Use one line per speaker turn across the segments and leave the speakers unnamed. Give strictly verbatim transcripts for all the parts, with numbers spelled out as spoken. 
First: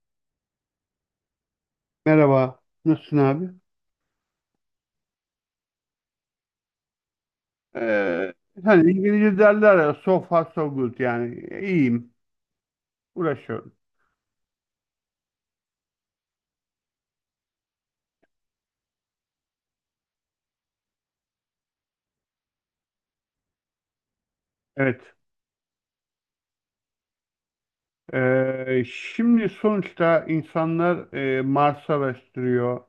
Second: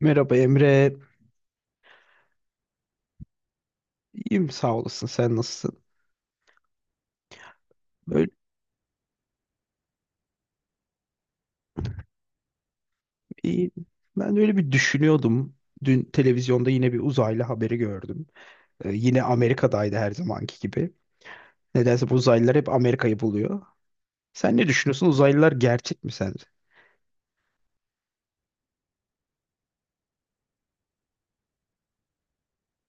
Merhaba Emre.
Merhaba. Nasılsın abi?
İyiyim sağ olasın. Sen nasılsın? Böyle
Ee, Hani İngilizce derler ya so far so good yani iyiyim.
iyiyim.
Uğraşıyorum.
Ben de öyle bir düşünüyordum. Dün televizyonda yine bir uzaylı haberi gördüm. Ee, yine Amerika'daydı her zamanki gibi. Nedense bu uzaylılar hep Amerika'yı buluyor. Sen ne düşünüyorsun?
Evet.
Uzaylılar gerçek mi sence?
Ee, şimdi sonuçta insanlar e, Mars'ı araştırıyor.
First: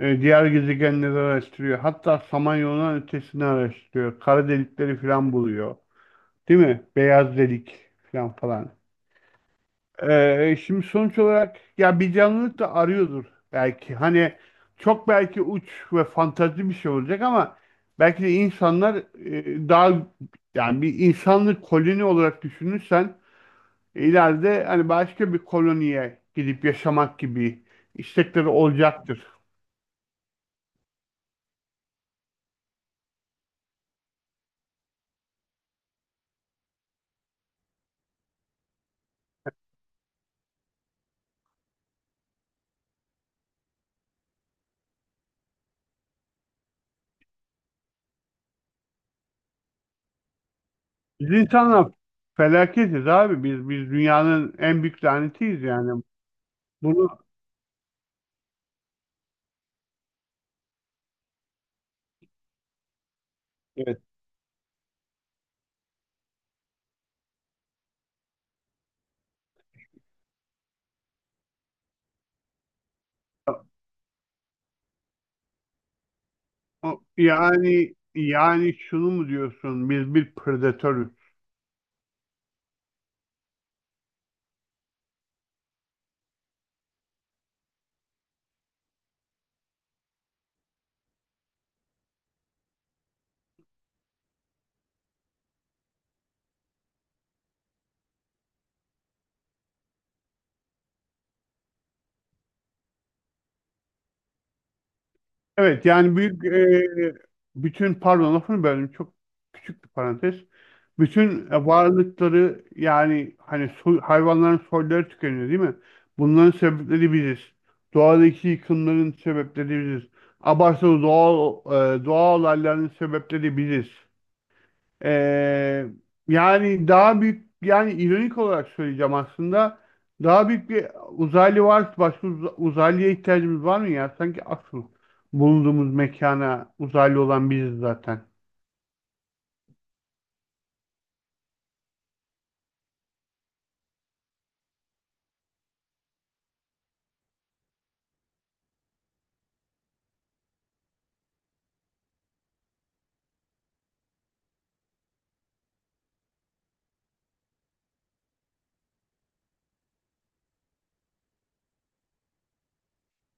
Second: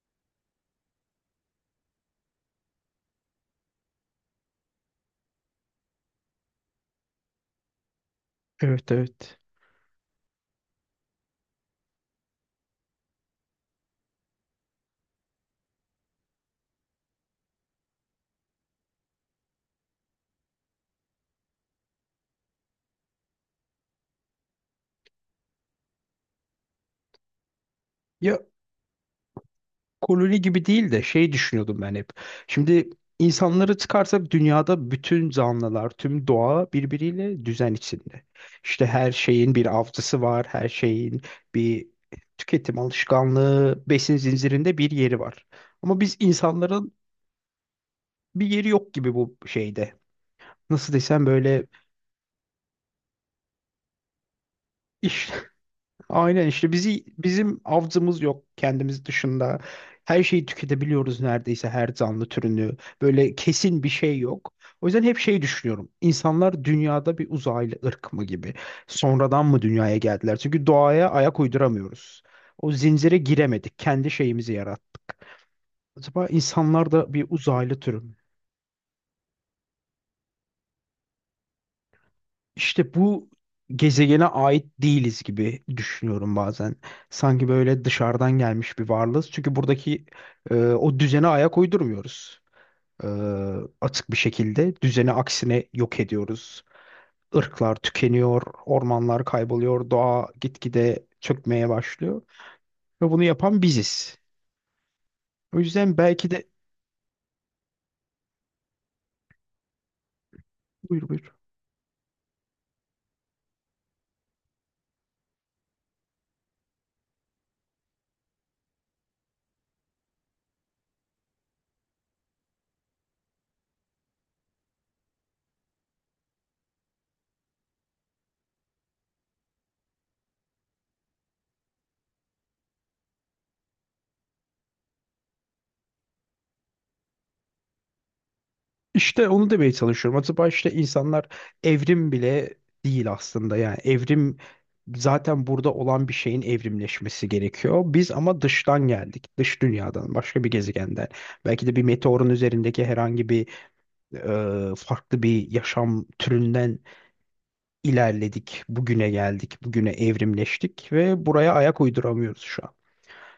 e, Diğer gezegenleri araştırıyor. Hatta Samanyolu'nun ötesini araştırıyor. Kara delikleri falan buluyor. Değil mi? Beyaz delik falan falan.
Evet, evet.
Ee, şimdi sonuç olarak ya bir canlılık da arıyordur belki. Hani çok belki uç ve fantazi bir şey olacak ama belki de insanlar e, daha, yani bir insanlık koloni olarak düşünürsen ileride hani başka bir koloniye gidip yaşamak gibi
Ya,
istekleri olacaktır.
koloni gibi değil de şey düşünüyordum ben hep. Şimdi insanları çıkarsak dünyada bütün canlılar, tüm doğa birbiriyle düzen içinde. İşte her şeyin bir avcısı var, her şeyin bir tüketim alışkanlığı, besin zincirinde bir yeri var. Ama biz insanların bir yeri yok gibi bu şeyde. Nasıl desem,
Biz
böyle
insanlar felaketiz abi. Biz biz dünyanın en büyük
iş
lanetiyiz yani.
aynen işte, bizi
Bunu
bizim avcımız yok kendimiz dışında. Her şeyi tüketebiliyoruz neredeyse her canlı türünü. Böyle kesin bir
Evet.
şey yok. O yüzden hep şey düşünüyorum. İnsanlar dünyada bir uzaylı ırk mı gibi. Sonradan mı dünyaya geldiler? Çünkü doğaya ayak uyduramıyoruz. O zincire giremedik. Kendi şeyimizi yarattık. Acaba insanlar
o-
da bir uzaylı
yani
türü mü?
yani şunu mu diyorsun? Biz bir predatörüz.
İşte bu gezegene ait değiliz gibi düşünüyorum bazen. Sanki böyle dışarıdan gelmiş bir varlığız. Çünkü buradaki e, o düzene ayak uydurmuyoruz. E, Açık bir şekilde düzeni aksine yok ediyoruz. Irklar tükeniyor, ormanlar kayboluyor, doğa gitgide çökmeye başlıyor. Ve bunu yapan biziz. O
Evet,
yüzden
yani
belki
büyük,
de...
e, bütün, pardon, lafını böldüm, çok küçük bir parantez.
Buyur, buyur.
Bütün e, varlıkları, yani hani soy- hayvanların soyları tükeniyor, değil mi? Bunların sebepleri biziz. Doğadaki yıkımların sebepleri biziz. Abartılı doğal e, doğal olayların sebepleri biziz. Ee, Yani daha büyük, yani ironik olarak söyleyeceğim, aslında daha büyük bir uzaylı var, başka uz- uzaylıya ihtiyacımız var mı ya? Sanki asıl bulunduğumuz mekana uzaylı olan biziz zaten.
İşte onu demeye çalışıyorum. Acaba işte insanlar evrim bile değil aslında. Yani evrim zaten burada olan bir şeyin evrimleşmesi gerekiyor. Biz ama dıştan geldik. Dış dünyadan, başka bir gezegenden. Belki de bir meteorun üzerindeki herhangi bir e, farklı bir yaşam türünden ilerledik. Bugüne geldik, bugüne evrimleştik ve buraya ayak uyduramıyoruz şu an.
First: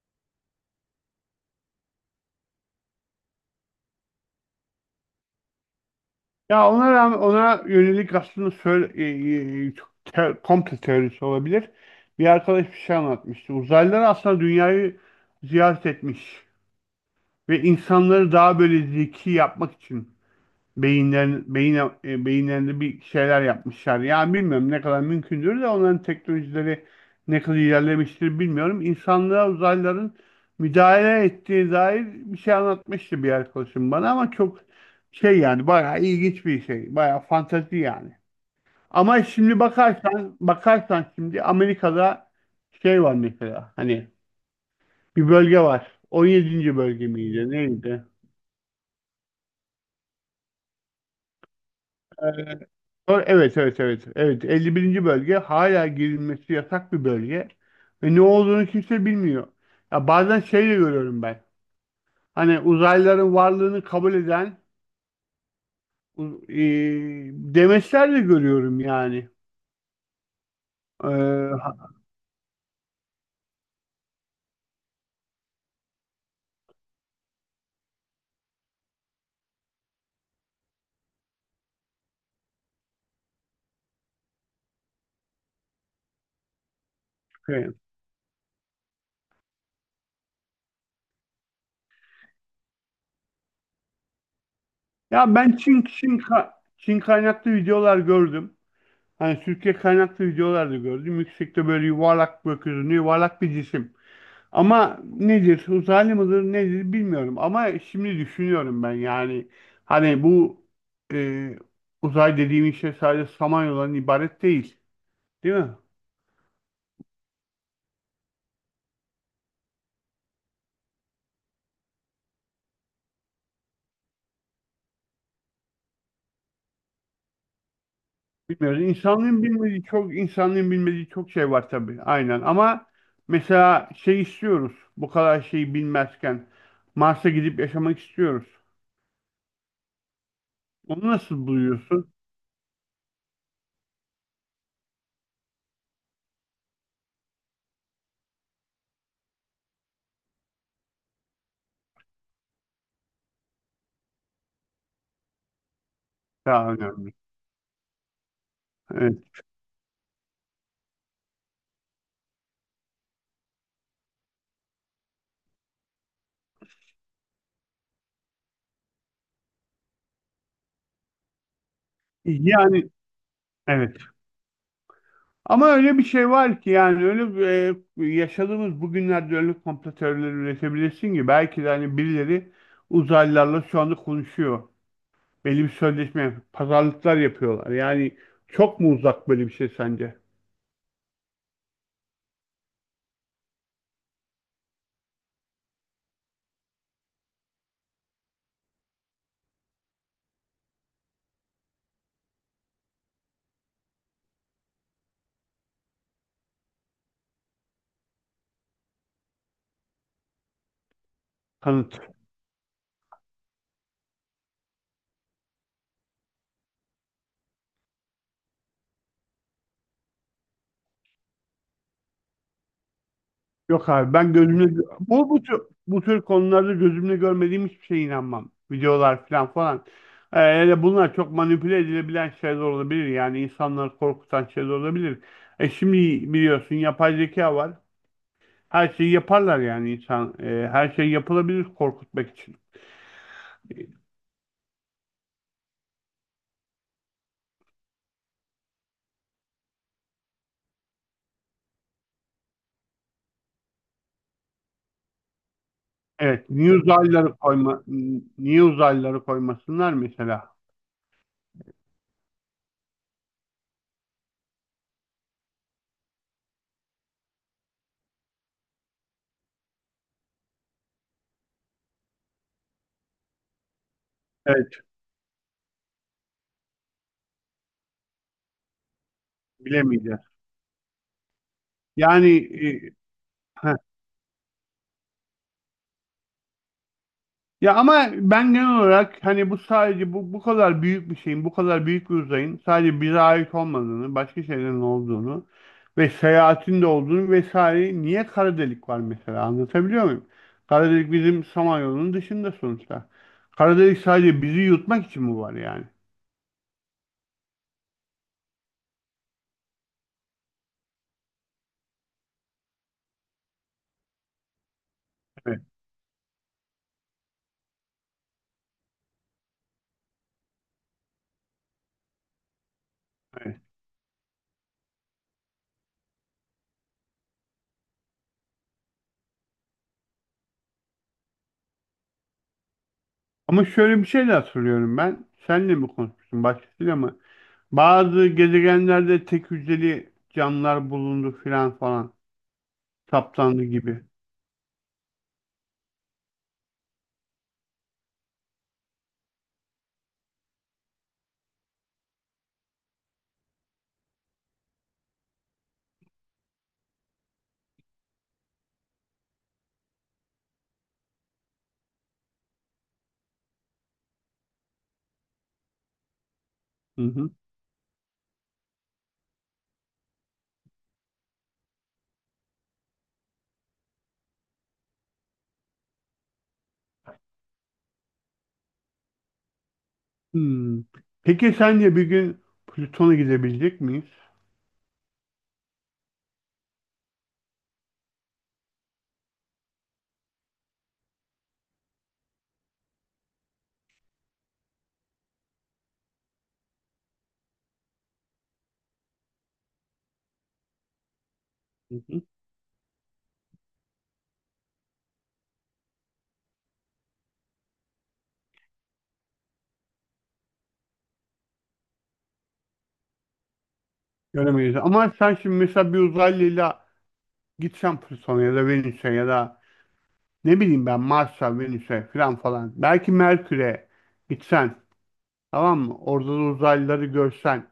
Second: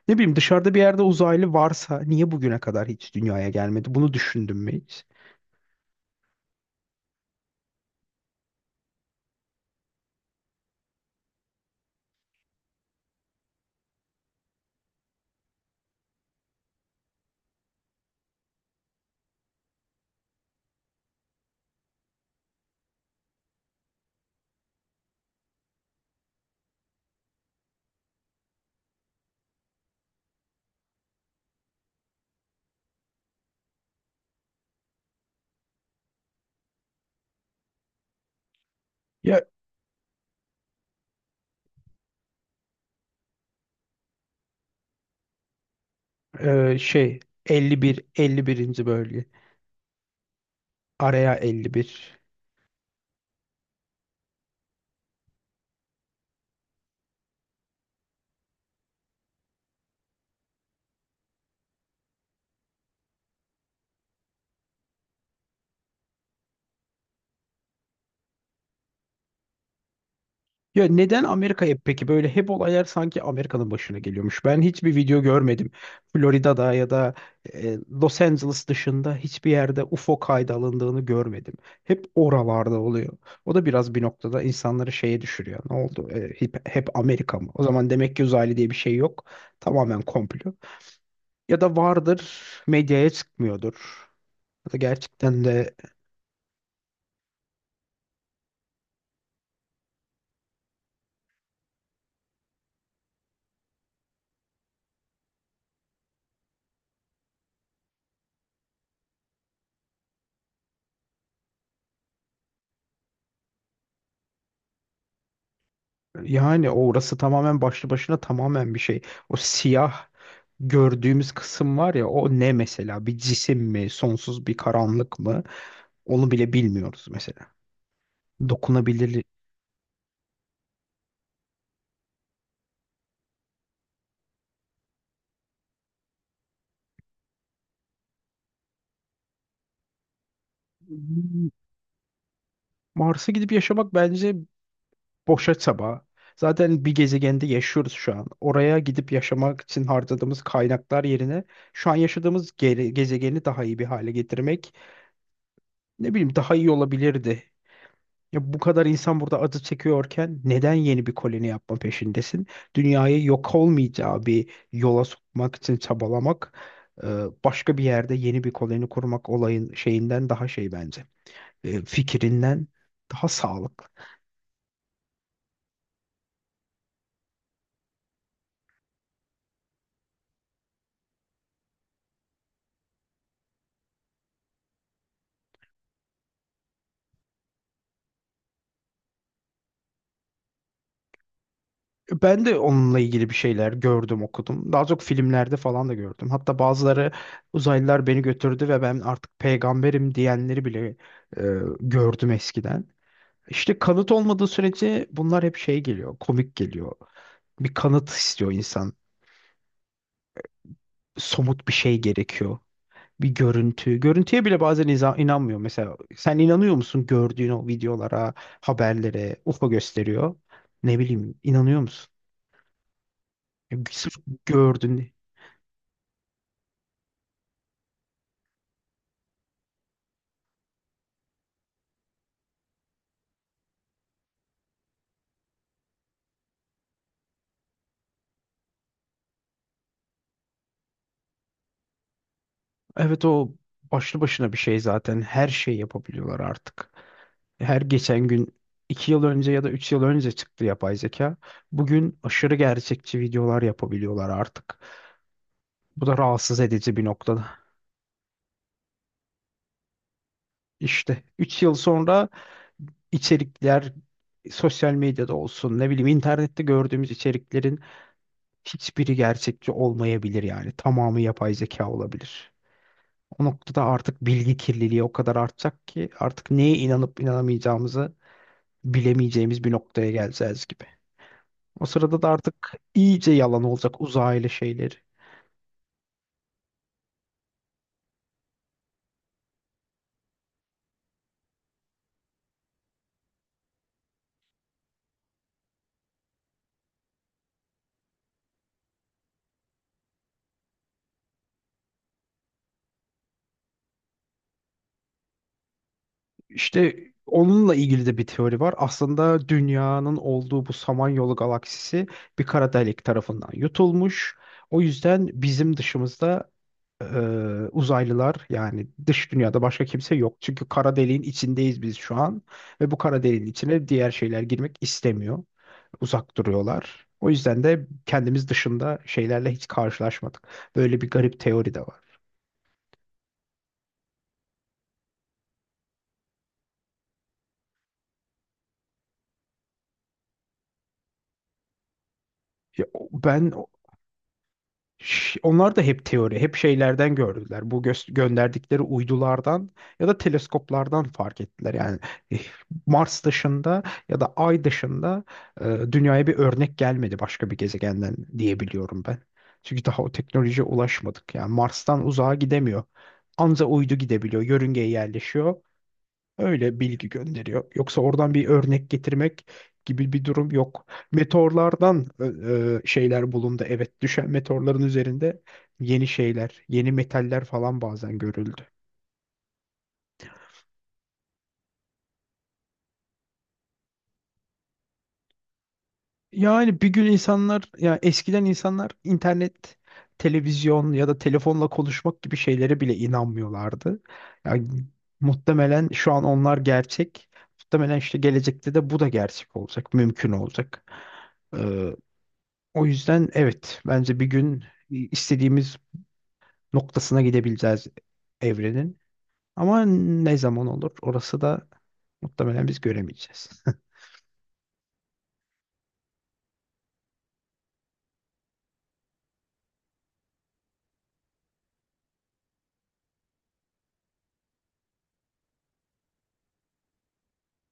Ne bileyim, dışarıda bir yerde uzaylı varsa niye bugüne kadar hiç dünyaya gelmedi? Bunu düşündün mü hiç?
Ya ona rağmen ona yönelik aslında söyle, e, e, çok te- komple teorisi olabilir. Bir arkadaş bir şey anlatmıştı. Uzaylılar aslında dünyayı ziyaret etmiş ve insanları daha böyle zeki yapmak için beyinler, beyin, e, beyinlerinde bir şeyler yapmışlar. Ya bilmiyorum ne kadar mümkündür de onların teknolojileri ne kadar ilerlemiştir, bilmiyorum. İnsanlığa uzaylıların müdahale ettiği dair bir şey anlatmıştı bir arkadaşım bana, ama çok şey, yani bayağı ilginç bir şey. Bayağı fantezi yani. Ama
Ya,
şimdi bakarsan bakarsan şimdi Amerika'da şey var mesela, hani bir bölge var. on
Ee,
yedinci bölge
şey
miydi?
elli bir
Neydi?
elli birinci bölge. Araya elli bir.
Ee, Sonra- Evet, evet, evet. Evet, elli birinci bölge hala girilmesi yasak bir bölge. Ve ne olduğunu kimse bilmiyor. Ya bazen şey de görüyorum ben. Hani uzaylıların varlığını kabul eden u- e, demeçler de görüyorum yani.
Ya, neden
Ee,
Amerika'ya
ha-
peki, böyle hep olaylar sanki Amerika'nın başına geliyormuş. Ben hiçbir video görmedim. Florida'da ya da e, Los Angeles dışında hiçbir yerde U F O kaydı alındığını görmedim. Hep oralarda oluyor. O da biraz bir noktada insanları şeye düşürüyor. Ne oldu? E, hep, hep Amerika mı? O
şey.
zaman demek ki uzaylı diye bir şey yok. Tamamen komplo. Ya da vardır, medyaya çıkmıyordur. Ya da
Ya
gerçekten
ben
de...
Çin, Çin, ka- Çin kaynaklı videolar gördüm. Hani Türkiye kaynaklı videolar da gördüm. Yüksekte böyle yuvarlak, gökyüzünde yuvarlak bir cisim. Ama nedir, uzaylı mıdır nedir, bilmiyorum. Ama şimdi düşünüyorum ben, yani hani bu e, uzay dediğimiz şey sadece Samanyolu'dan ibaret değil. Değil mi?
Yani orası tamamen başlı başına tamamen bir şey. O siyah gördüğümüz kısım var ya, o ne mesela? Bir cisim mi? Sonsuz bir karanlık mı? Onu bile bilmiyoruz mesela.
Bilmiyoruz.
Dokunabilir.
İnsanlığın bilmediği çok insanlığın bilmediği çok şey var tabii. Aynen ama mesela şey istiyoruz. Bu kadar şeyi bilmezken Mars'a gidip yaşamak istiyoruz. Onu nasıl
Hmm,
buluyorsun?
Mars'a gidip yaşamak bence boşa çaba. Zaten bir gezegende yaşıyoruz şu an. Oraya gidip yaşamak için harcadığımız kaynaklar yerine şu an yaşadığımız gere- gezegeni daha iyi bir hale getirmek, ne bileyim, daha iyi
Daha önemli.
olabilirdi. Ya bu kadar insan
Evet.
burada acı çekiyorken neden yeni bir koloni yapma peşindesin? Dünyayı yok olmayacağı bir yola sokmak için çabalamak, e, başka bir yerde yeni bir koloni kurmak olayın şeyinden daha şey bence. E, Fikrinden
Yani,
daha sağlıklı.
evet. Ama öyle bir şey var ki, yani öyle bir, e, yaşadığımız bugünlerde öyle komplo teorileri üretebilirsin ki belki de hani birileri uzaylılarla şu anda konuşuyor. Belli bir sözleşme, pazarlıklar yapıyorlar. Yani çok mu uzak böyle bir şey sence?
Ben de onunla ilgili bir şeyler gördüm, okudum. Daha çok filmlerde falan da gördüm. Hatta bazıları uzaylılar beni götürdü ve ben artık peygamberim diyenleri bile e, gördüm eskiden. İşte kanıt olmadığı sürece bunlar hep şey geliyor, komik geliyor. Bir kanıt istiyor insan. Somut bir şey
Kanıt.
gerekiyor. Bir görüntü. Görüntüye bile bazen iza- inanmıyor. Mesela sen inanıyor musun gördüğün o videolara, haberlere, U F O gösteriyor. Ne bileyim, inanıyor musun? Ya,
Yok abi,
sırf
ben gözümle
gördün.
bu bu tür, bu tür konularda gözümle görmediğim hiçbir şeye inanmam. Videolar falan falan. Ee, hele bunlar çok manipüle edilebilen şeyler olabilir. Yani insanları korkutan şeyler olabilir. E şimdi biliyorsun yapay zeka var. Her şeyi yaparlar yani insan. E, her şey yapılabilir korkutmak için.
Evet, o başlı başına bir şey zaten. Her şey yapabiliyorlar artık. Her geçen gün, iki yıl önce ya da üç yıl önce çıktı yapay zeka. Bugün aşırı gerçekçi videolar yapabiliyorlar artık. Bu da
Evet.
rahatsız
Niye
edici bir
uzaylıları
noktada.
koyma, niye uzaylıları koymasınlar mesela?
İşte üç yıl sonra içerikler, sosyal medyada olsun, ne bileyim, internette gördüğümüz içeriklerin hiçbiri gerçekçi olmayabilir yani. Tamamı yapay zeka olabilir. O noktada artık bilgi
Evet.
kirliliği o kadar artacak ki artık neye inanıp inanamayacağımızı bilemeyeceğimiz bir noktaya
Bilemeyeceğiz.
geleceğiz gibi. O sırada da
Yani,
artık iyice yalan
e,
olacak uzaylı şeyleri.
ya ama ben genel olarak hani bu sadece bu bu kadar büyük bir şeyin, bu kadar büyük bir uzayın sadece bize ait olmadığını, başka şeylerin olduğunu ve seyahatin de olduğunu vesaire, niye kara delik var mesela, anlatabiliyor muyum? Kara delik bizim Samanyolu'nun dışında sonuçta. Kara delik sadece bizi yutmak için mi var yani?
İşte onunla ilgili de bir teori var. Aslında dünyanın olduğu bu Samanyolu galaksisi bir kara delik tarafından yutulmuş. O yüzden
Evet,
bizim dışımızda e, uzaylılar, yani dış dünyada başka kimse yok. Çünkü kara deliğin içindeyiz biz şu an ve bu kara deliğin
evet.
içine diğer şeyler girmek istemiyor. Uzak duruyorlar. O yüzden de kendimiz dışında şeylerle hiç karşılaşmadık. Böyle bir garip teori de var.
Ama şöyle bir şey de hatırlıyorum ben. Senle mi konuşmuştun, başkasıyla mı? Bazı gezegenlerde tek hücreli canlılar bulundu filan falan,
Ya, o- ben...
saptandı gibi.
Ş- Onlar da hep teori, hep şeylerden gördüler. Bu gö- gönderdikleri uydulardan ya da teleskoplardan fark ettiler. Yani eh, Mars dışında ya da Ay dışında e, dünyaya bir örnek gelmedi başka bir gezegenden diyebiliyorum ben. Çünkü daha o teknolojiye ulaşmadık. Yani Mars'tan uzağa gidemiyor. Anca uydu gidebiliyor, yörüngeye yerleşiyor. Öyle
Hı
bilgi
hı.
gönderiyor. Yoksa oradan bir örnek getirmek gibi bir durum yok. Meteorlardan e, e, şeyler bulundu. Evet, düşen meteorların üzerinde yeni şeyler, yeni metaller falan bazen görüldü.
Hmm. Peki sence bir gün Plüton'a gidebilecek miyiz?
Yani bir gün insanlar, ya eskiden insanlar internet, televizyon ya da telefonla konuşmak gibi şeylere bile inanmıyorlardı. Yani muhtemelen şu an onlar gerçek. Muhtemelen işte gelecekte de bu da gerçek olacak, mümkün olacak.
Hı
Ee,
hı.
O yüzden evet, bence bir gün istediğimiz noktasına gidebileceğiz evrenin. Ama ne zaman olur orası da muhtemelen biz göremeyeceğiz.
Göremeyiz. Ama sen şimdi mesela bir uzaylıyla gitsen Plüton'a ya da Venüs'e ya da ne bileyim ben Mars'a, Venüs'e falan falan. Belki Merkür'e gitsen, tamam mı? Orada da uzaylıları görsen.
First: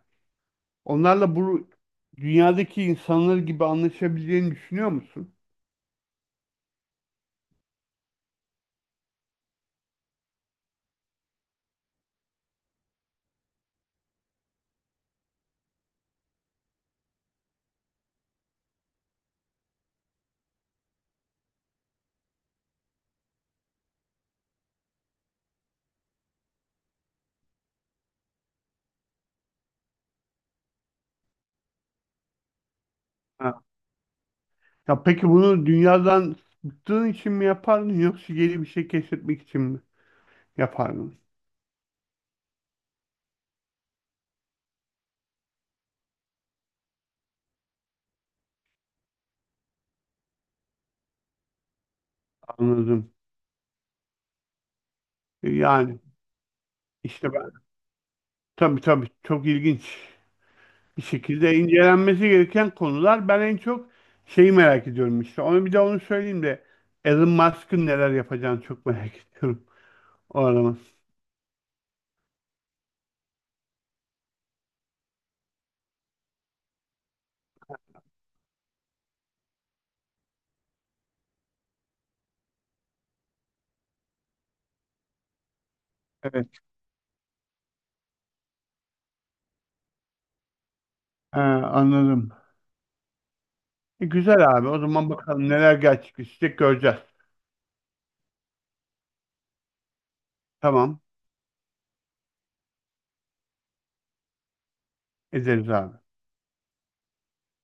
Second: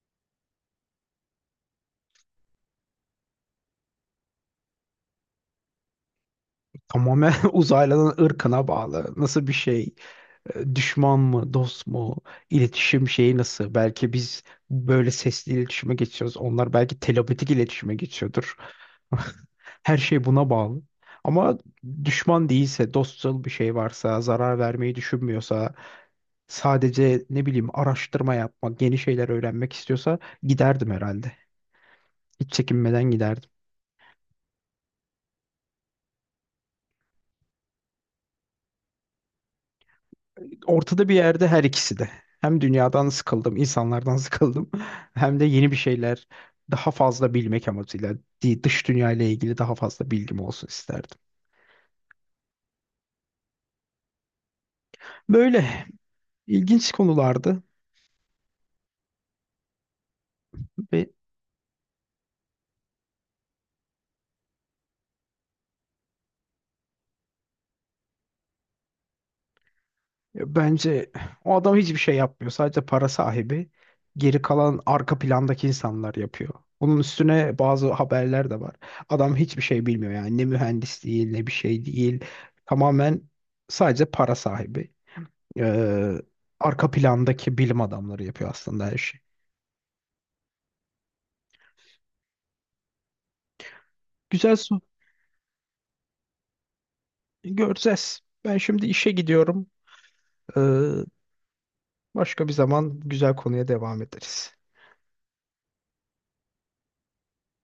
Onlarla bu dünyadaki insanlar gibi anlaşabileceğini düşünüyor musun?
Tamamen uzaylıların ırkına bağlı. Nasıl bir şey? E, düşman mı, dost mu, iletişim şeyi nasıl? Belki biz böyle sesli iletişime geçiyoruz. Onlar belki telepatik iletişime geçiyordur. Her şey buna bağlı. Ama düşman değilse, dostçıl bir şey varsa, zarar vermeyi düşünmüyorsa, sadece ne bileyim araştırma yapmak, yeni şeyler öğrenmek istiyorsa giderdim herhalde. Hiç çekinmeden giderdim.
Ha. Ya peki bunu dünyadan bıktığın için mi yapardın, yoksa yeni bir şey keşfetmek için mi
Ortada bir
yapardın?
yerde, her ikisi de. Hem dünyadan sıkıldım, insanlardan sıkıldım. Hem de yeni bir şeyler, daha fazla bilmek amacıyla di- dış dünya ile ilgili daha fazla bilgim olsun isterdim.
Anladım.
Böyle
Yani,
ilginç
İşte ben,
konulardı.
tabii tabii, çok ilginç bir
Ve
şekilde incelenmesi gereken konular. Ben en çok şeyi merak ediyorum işte. Onu, bir de onu söyleyeyim de, Elon Musk'ın neler yapacağını çok merak ediyorum, o adamın.
bence o adam hiçbir şey yapmıyor. Sadece para sahibi. Geri kalan arka plandaki insanlar yapıyor. Bunun üstüne bazı haberler de var. Adam hiçbir şey bilmiyor yani, ne mühendis değil ne bir şey değil. Tamamen sadece para sahibi. Ee,
Evet.
Arka plandaki bilim adamları yapıyor aslında her şeyi.
He, anladım. E, güzel
Güzel
abi. O
su.
zaman bakalım neler gerçekleşecek, göreceğiz.
Göreceğiz. Ben şimdi işe gidiyorum. Ee,
Tamam.
Başka bir zaman güzel konuya devam ederiz.
Ederiz abi.